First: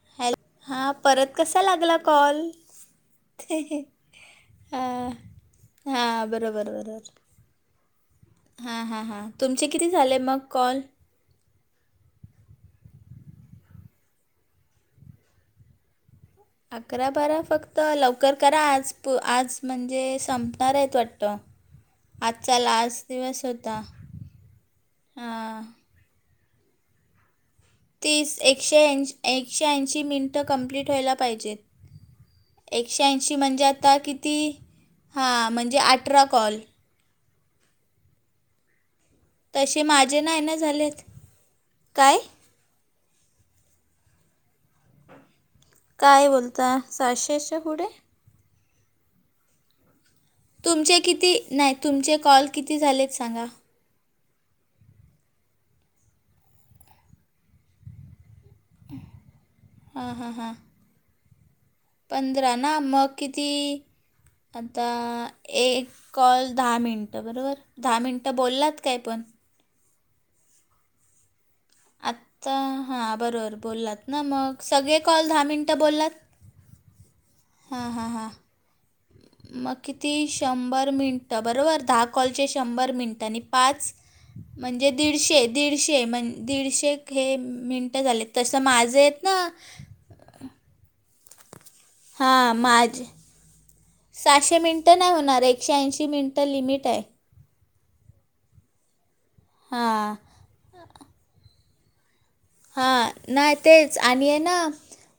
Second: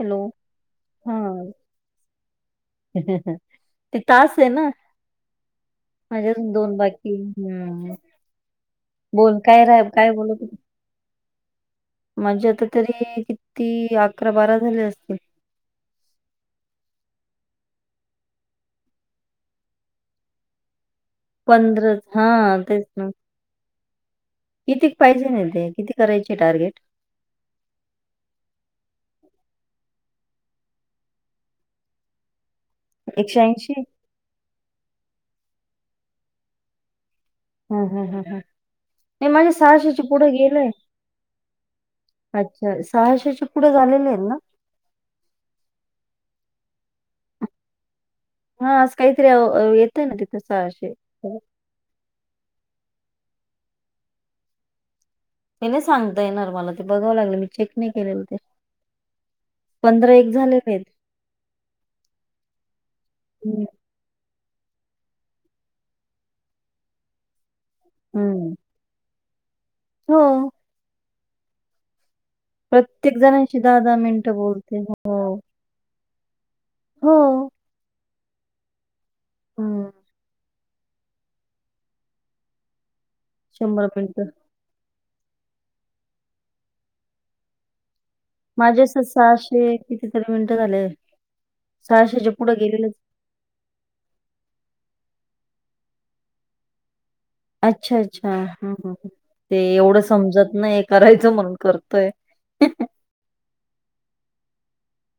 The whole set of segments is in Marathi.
हॅलो. हॅल हां हा परत कसा लागला कॉल ते तास आहे ना हा माझ्या अजून बरोबर दोन बरोबर बाकी हम्म हां हां हां बोल काय तुमचे रा किती काय झाले मग कॉल म्हणजे आता तरी किती अकरा बारा झाले असते अकरा बारा फक्त लवकर करा आज प आज म्हणजे संपणार आहेत वाट पंधरा हा तेच ना दिवस होता किती पाहिजे ना हां ते किती करायचे टार्गेट तीस एकशे ऐंशी एकशे ऐंशी मिनटं कंप्लीट व्हायला पाहिजेत एकशे ऐंशी म्हणजे आता किती हां म्हणजे अठरा कॉल ह ह ह ह नाही माझ्या तसे सहश्याची माझे पुढं नाही ना गेलंय झालेत काय अ सहाशे पुढे झालेले आहेत ना काय बोलता सशेच्या पुढे हा अस कायत र हो ना जिथे तुमचे किती? नाय तुमचे कॉल किती झालेत सांगा. मी नाही सांगता येणार मला ते बघावं लागले मी चेक नाही केलेलं ते पंधरा एक झाले आहेत पधरा नाम किती हम्म आता एक कॉल दहा मिनटं बरोबर दहा मिनटं हम्म. बोललात काय पण हो आत्ता हां प्रत्येक बरोबर जणांशी दहा दहा बोललात ना मिनिटं मग बोलते. सगळे कॉल हो. दहा मिनटं बोललात हो हां हां हां मग हं. किती शंभर मिनटं बरोबर दहा कॉलचे शंभर मिनटांनी पाच मिनिटं. म्हणजे दीडशे दीडशे म्हणज दीडशे हे मिनटं झालेत तसं माझे माझं असं आहेत ना कितीतरी मिनटं झालेय सहाशेच्या पुढं हां गेलेलं माझे सहाशे मिनटं नाही होणार एकशे ऐंशी मिनटं लिमिट आहे अच्छा अच्छा ह ह ते एवढं हां समजत नाही करायचं म्हणून करतोय हा नाही तेच आणि आहे ना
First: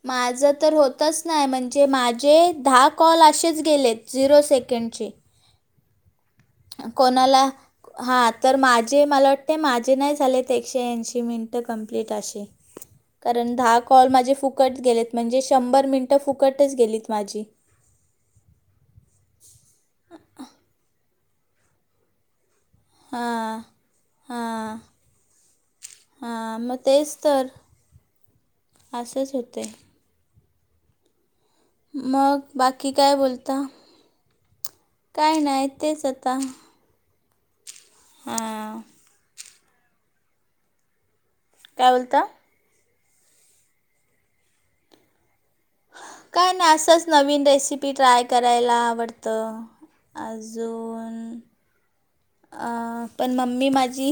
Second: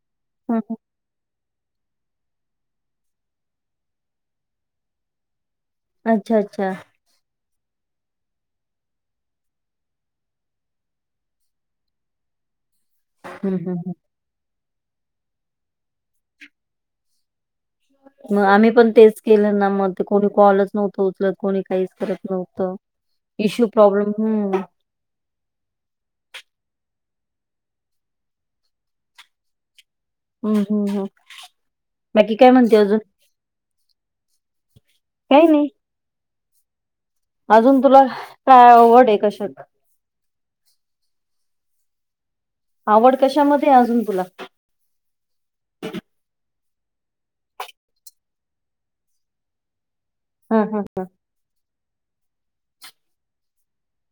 माझं हं, तर हं. होत तच नाही म्हणजे माझे दहा कॉल असेच गेलेत झिरो सेकंडचे अच्छा अच्छा कोणाला हा तर माझे मला वाटते माझे नाही झाले ते एकशे ऐंशी मिनट कंम्प्लीट असे [inaudible] कारण हं, दहा हं. कॉल माझे फुकट गेलेत म्हणजे शंभर मिनटं फुकटच गेलीत माझी मग आम्ही पण तेच केलं ना मग ते कोणी कॉलच नव्हतं उचलत कोणी काहीच करत नव्हतं हां इश्यू प्रॉब्लेम हम्म हा मग तेच तर असेच होते हम्म हम् हम् मग बाकी काय बोलता काय नाही तेच आता अजून तुला काय हां आवड आहे कशात काय बोलता आवड कशामध्ये अजून तुला काय नाही असंच नवीन रेसिपी ट्राय करायला आवडतं हा हा. अजून अ पण मम्मी माझी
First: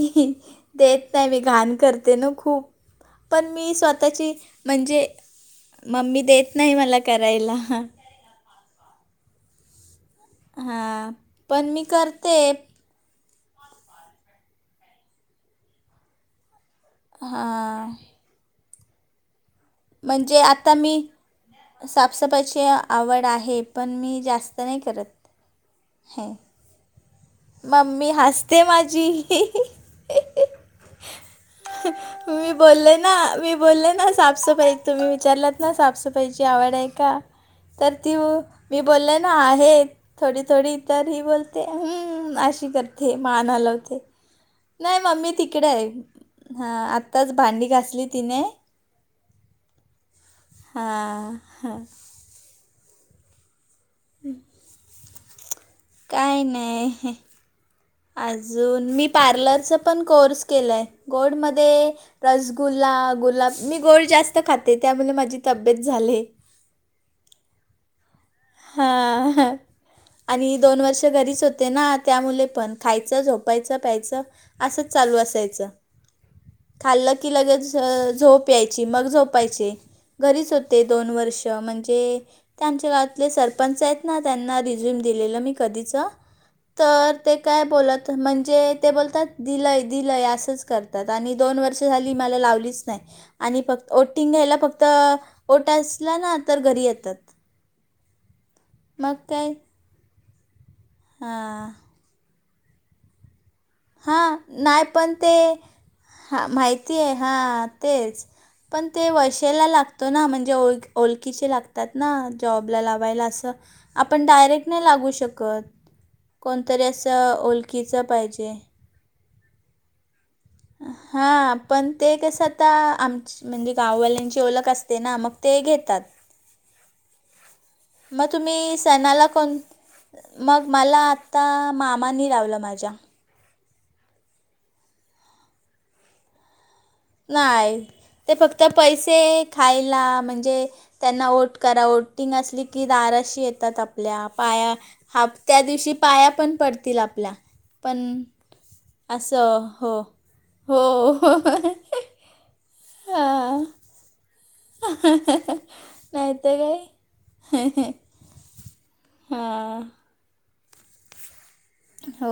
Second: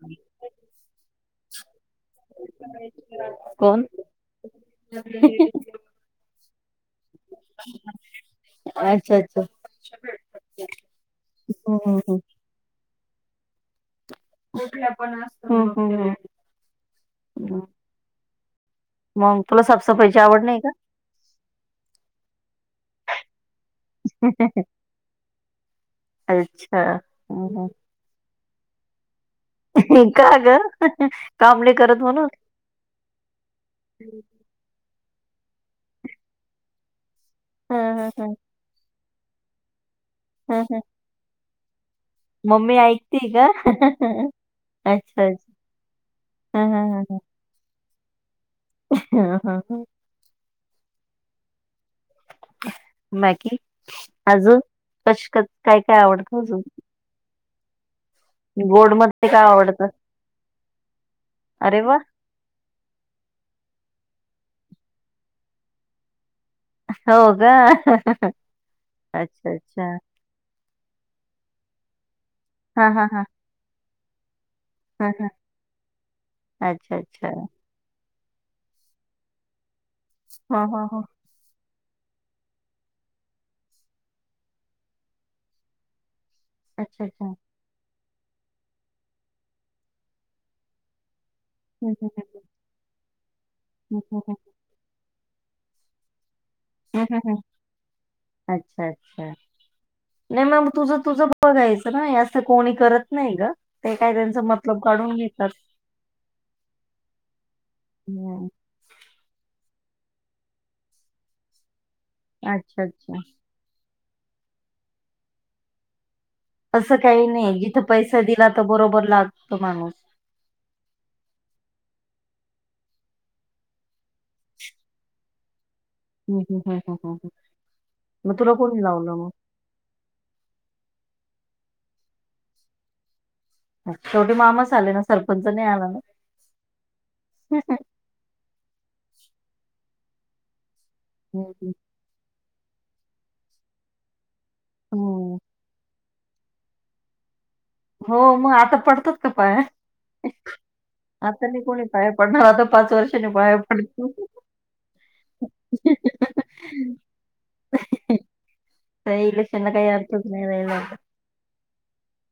देत नाही मी घाण करते हो ना खूप पण मी कोण स्वतःची म्हणजे मम्मी देत नाही मला करायला अच्छा अच्छा हा पण मी हम्म हम्म करते. कुठ पण असत. हां मग तुला? म्हणजे नाही का? आता मी साफसफाईची आवड आहे पण मी जास्त नाही करत हे. अच्छा. हम्म, हम्म. मम्मी हसते माझी का ग काम नाही करत म्हणुन मी बोलले ना मी बोलले ना साफसफाई तुम्ही विचारलात ना साफसफाईची आवड आहे का तर हं ती हं मी बोलल ना आहे थोडी हं हं. थोडी हं. तर ही बोलते. हम् अशी मम्मी करते ऐकते का? मान हालवती आहे. नाही अच्छा मम्मी अच्छा. तिकडे आहे हा हं आत्ताच भांडी घासली तिने हा हा हा. हा हा. बाकी अजून कशात काय काय आवडत अजून ह हा. अजून गोड मी मध्ये काय पार्लरचा आवडतं? पण कोर्स केलाय गोड अरे मध्ये वा रसगुल्ला गुलाब मी गोड जास्त खाते त्यामुळे माझी तब्येत झाली आहे. हो का? अच्छा हा अच्छा. आणि दोन वर्ष घरीच होते ना त्या मुळे पण हा हा खायच हा. झोपायच. झोपायच प्यायच असच हा चालू हा. असायच अच्छा खाल अच्छा. की लगेच झोप यायची मग झोपायची घरीच हा होते हा हा. दोन वर्षे म्हणजे त्यांच्यात आपले सरपंच आहेत ना त्यांना रिझ्यूम दिलेलं मी कधीचं अच्छा तर अच्छा. ते काय बोलत. म्हणजे ते बोलतात दिलय दिलय असंच करतात. आणि दोन वर्ष हं, हं, झाली हं, मला लावलीच नाही आणि फक्त हं, हं, ओटिंग घ्यायला फक्त ओट असला ना तर घरी हं, येतात. हं, हं. अच्छा मग अच्छा काय नाही मग तुझ तुझ हां बघायचना यात. असं कोणी करत नाही ग. ते काय हा त्यांचं मतलब नाही पण काढून ते घेतात हा माहिती आहे हा तेच हं. पण ते वैशेला लागतो ना म्हणजे ओ ओलखचे लागते. ना जॉबला अच्छा अच्छा. लावायला असं आपण डायरेक्ट नाही लागू शकत. कोणतरी असं काही नाही जिथं ओळखीचं पैसा दिला पाहिजे तर बरोबर लागतो माणूस हा पण ते कस आता आमच. म्हणजे गाववाल्यांची ओळख असते ना मग ते घेतात. हं, हं, हं, हं, हं, हं. मग तुला तुम्ही कोणी लावलं सनाला मग? कोण? मग मला आत्ता मामानी लावलं माझ्या शेवटी मामाच आले ना सरपंच नाही आला ना. नाही ते फक्त पैसे खायला म्हणजे त्यांना हं, ओट हं. करा ओट. ओटींग असली की दाराशी येतात आपल्या पाया हात हं. त्या दिवशी पाया पण पडतील आपल्या हो पण मग आता पडतात का पाय असं हो हो आता मी कोणी पाय पडणार आता पाच वर्षानी बाय पड. नाहीत काय? शना हां काही अर्थच नाही राला हो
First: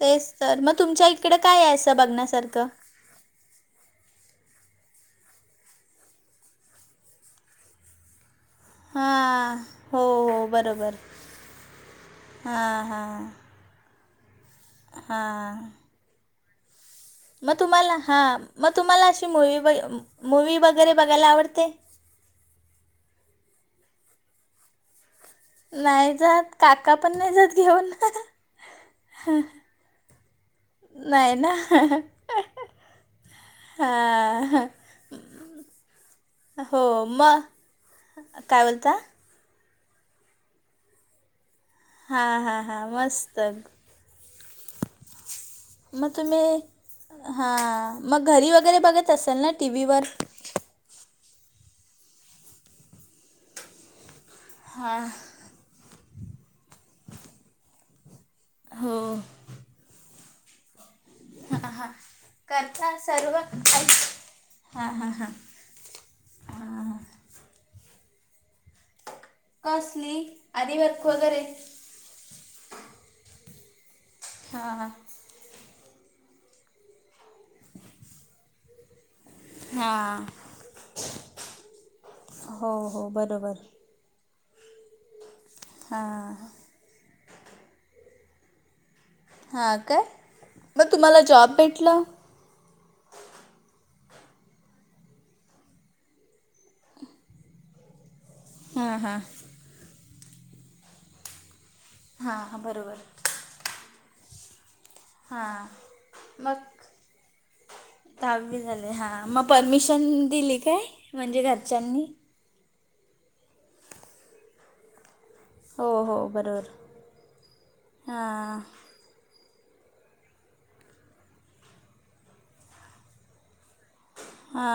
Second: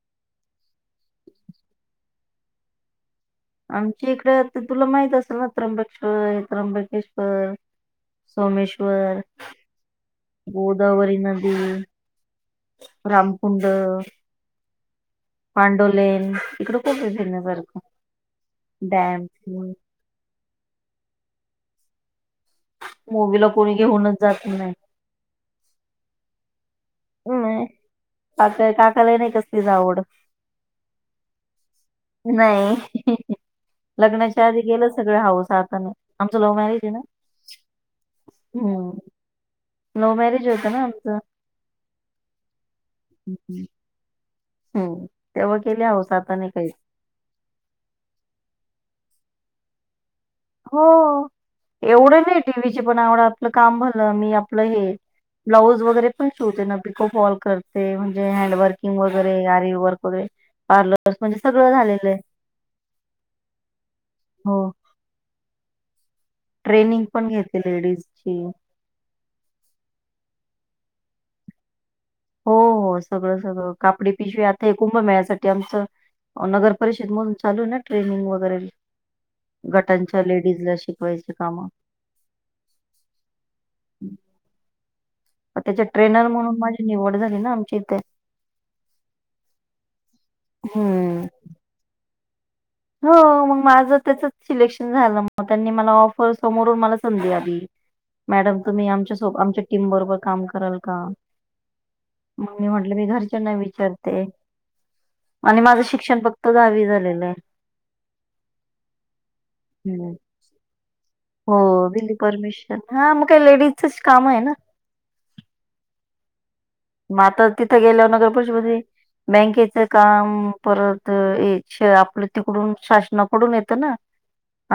तेच तर मग तुमच्या इकडे काय असं बघण्यासारखं. आमची इकडे तुला माहित असेल ना त्र्यंबकेश्वर त्र्यंबकेश्वर सोमेश. हां हो हो बरोबर गोदावरी नदी हां हां रामकुंड ह. हां पांडोलेन इकडं, मग तुम्हाला हां, मग तुम्हाला डॅम अशी मवी मूवी वगैरे बघायला आवडते. मुवीला कोणी घेऊनच जात नाही. नाही जात. काका पण नाही जात हम्‌. घेऊन काका काकाला नाही कसलीच आवड. नाही ना नाही. लग्नांच्या आधी हां गेलं सगळ हाऊस, आता नाही आमचं लव्ह मॅरेज हो आहे ना. मग काय हम्म बोलता? लव्ह मॅरेज होतं ना आमचं. हा हा हा.. मस्. हम् हम्. मग हौस तुम्ही, हाताने काही हां, मग घरी वगैरे बघत असल ना, टीव्ही वर. हो, एवढं नाही टीव्हीचे पण आवड, आपलं काम भलं मी आपलं हे, हां ब्लाऊज वगैरे पण शिवते ना, पिकोफॉल कर ते म्हणजे, हो हॅडवर्किंग वगैरे, आरी वर्क वगैरे पार्लर, हा हा, करता सर्व हो हा हा हा.. ट्रेनिंग पण घेते, लेडीज ची. कसली आरी वर्क वगैरे, हो हो, सगळं सगळं कापडी पिशवी आता, एक हां कुंभ मेळ्यासाठी आमचं. नगर परिषद मधून चालू आहे ना. ट्रेनिंग वगैरे, गटांच्या हां लेडीज ला, शिकवायचे काम. हो हो, बरोबर. तेच्यात ट्रेनर हां म्हणून माझी निवड झाली ना, आमच्या इथे. हा काय? मग तुम्हाला हम्म जॉब भेटला. हो, मग माझ त्याचंच सिलेक्शन झालं, मग त्यांनी मला ऑफर समोरून मला संधी आली. मॅडम तुम्ही, हां आमच्या हां सोबत आमच्या टीम बरोबर काम कराल कां? हां मग हां मी म्हंटलं बरोबर मी घरच्यांना विचारते. आणि हां माझं शिक्षण फक्त मग दहावी झालेलं आहे. दहावी झाले हा, मग परमिशन हम्म दिली काय? म्हणजे हो, घरच्यांनी दिली परमिशन हां. मग काही लेडीजचंच काम आहे ना, हो हो, बरोबर. मग आता तिथं गेल्यावर नगरपरिषद हां मध्ये, बँकेच काम, परत आपलं तिकडून शासनाकडून येतं ना.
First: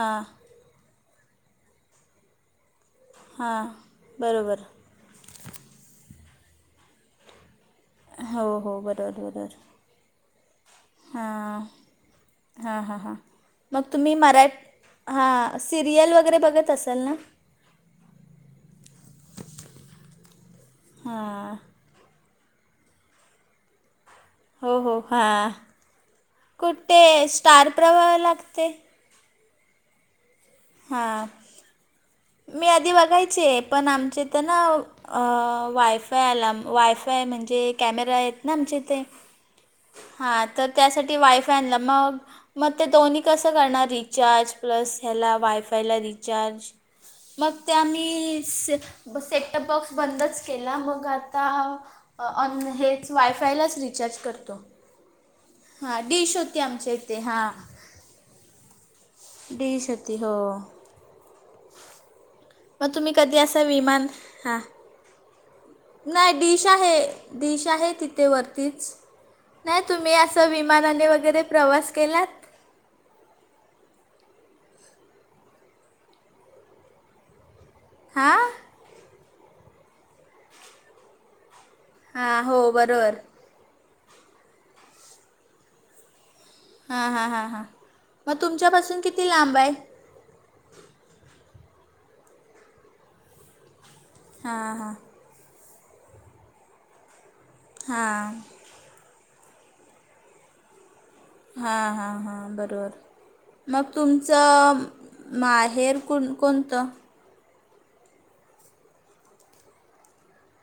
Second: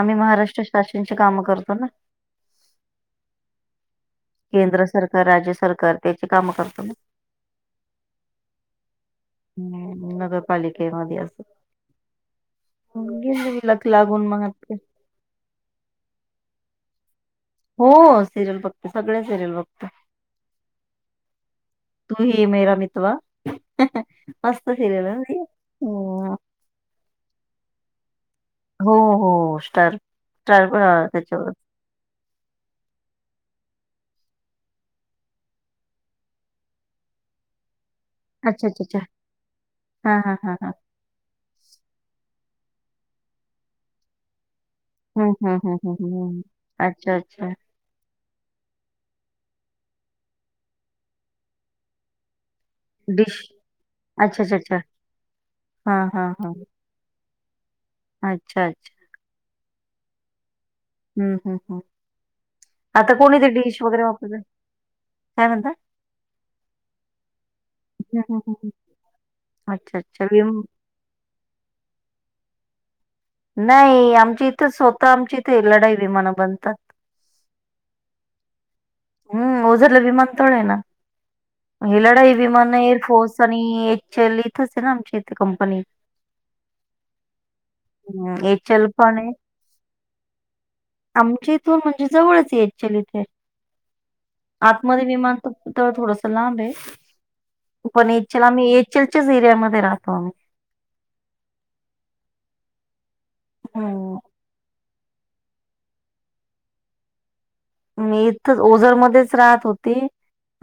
आम्ही महाराष्ट्र शासनची कामं करतो ना. हां बरोबर केंद्र सरकार, राज्य सरकार त्यांची काम करतो ना. हो हो, बरोबर बरोबर. [unintelligible] पालिकेमध्ये असं, हां हां हां गेलं लक लागून मग असं. आ.. सिरियल वगैरे बघत असाल ना. हो, सिरियल बघते सगळं सिरियल बघते. हां. तू ही मेरा मितवा, मस्त हो हो सिरियल आहे ना ती. हां हो.. कुठे स्टार प्रवाह ला लागते. हो हो, स्टार स्टार प्रवाह हां तेच्यावरचं. मी आधी बघायचे ये, पण आमच्या इथे ना. अं.. वायफाय आला, वायफाय म्हणजे कॅमेरा ये अच्छा आमच्या अच्छा अच्छा इथे हा हा हां, हा तर हा त्यासाठी वाय त्यांना मगं, मग ते दोन्ही कसं करणारं रिचार्ज प्लस हम्म ह्याला. हम्म हम्म वायफायला हम्म हम्म रिचार्ज, अच्छा अच्छा मग त्या म्ही स सेटटप बॉक्स बंदच केला मग आता न हेच डिश वायफायलाच रिचार्ज अच्छा अच्छा करतो. अच्छा हा डिश होती आमच्या इथे हा. अच्छा अच्छा. डिश होती हो. हम्म हम् हम् मग तुम्ही आता कधी कोणी ते असं डिश वगैरे विमान वापरत हां काय म्हणता नाही डिश आहे. डिश आहे हम्म तिथे हम्म हम्म वरतीच नाही अच्छा तुम्ही अच्छा असं विम विमानाने वगैरे प्रवास केल्यात. नाही आमची इथे स्वतः आमची इथे लढाई विमानं बनतात. हा. हम्म ओझरलं विमान तळे ना हे लढाई हां हो विमान बरोबर एअरफोर्स. आणि एच एल इथच आहे ना आमची इथे कंपनी. हां हां हां हां मग एच एल तुमच्यापासून पण किती लांब आहे. आमच्या इथून म्हणजे जवळच ये क्चुली इथे. हां हां आतमध्ये विमान तर थोडस लांब आहे पण हां याछला मी चलच्या झिर्यामध्ये राहतो आम्ही. हां हां हां बरोबर मग हम्म तुमच च माहेर कोण कोणतं. म इथच ओझरमध्येध्येच राहत होते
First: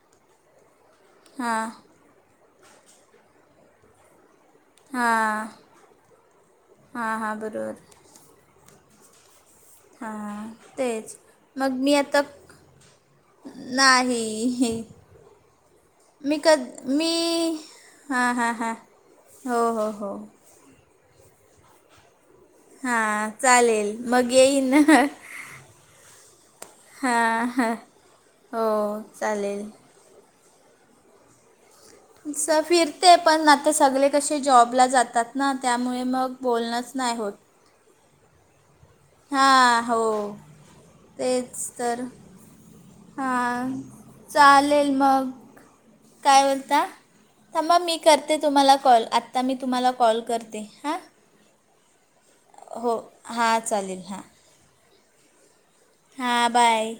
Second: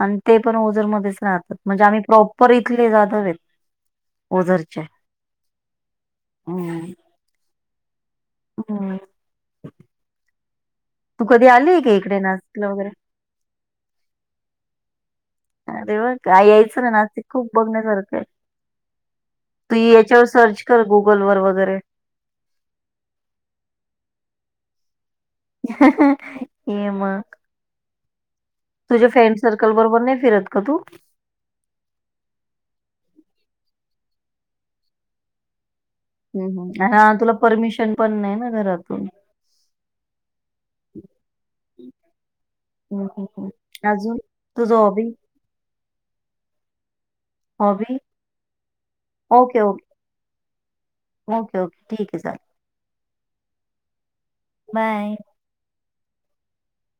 आणि ते पण ओझरमध्येध्येच राहतात हां म्हणजे आम्ही प्रॉपर इथले जाधवेत ओझर. हां हां हां बरोबर. हम्. हां तेच तू कधी मग आलीय का मी इकडे आता नाशिकला वगैरे? नाही. अरे वा! मी काय क यायचं ना मी नाशिक खूप बघण्यासारखं आहे. हा हा हा हो हो हो. गुगल वर वगैरे. हा चालेल मग येई ना. हा ये मग. आहा. तुझे फ्रेंड सर्कल बरोबर नाही फिरत का तू. स फिरते पण आता सगले कशे जॉबला जातात ना त्यामुळे मग हम्म हम्म बोलणंच अहा नाही तुला परमिशन पण नाही ना घरात हा हो तेच तर हं, हं, हा हं. अजून तुझं चालेल हॉबी? मग. काय बोलता थांबा मी हॉबी? करते तुम्हाला कॉल आत्ता मी ओके, ओके. तुम्हाला कॉल करते हां. ओके ओके ठीक आहे चालेल. हो हां चालेल हां. बाय. हां बाय.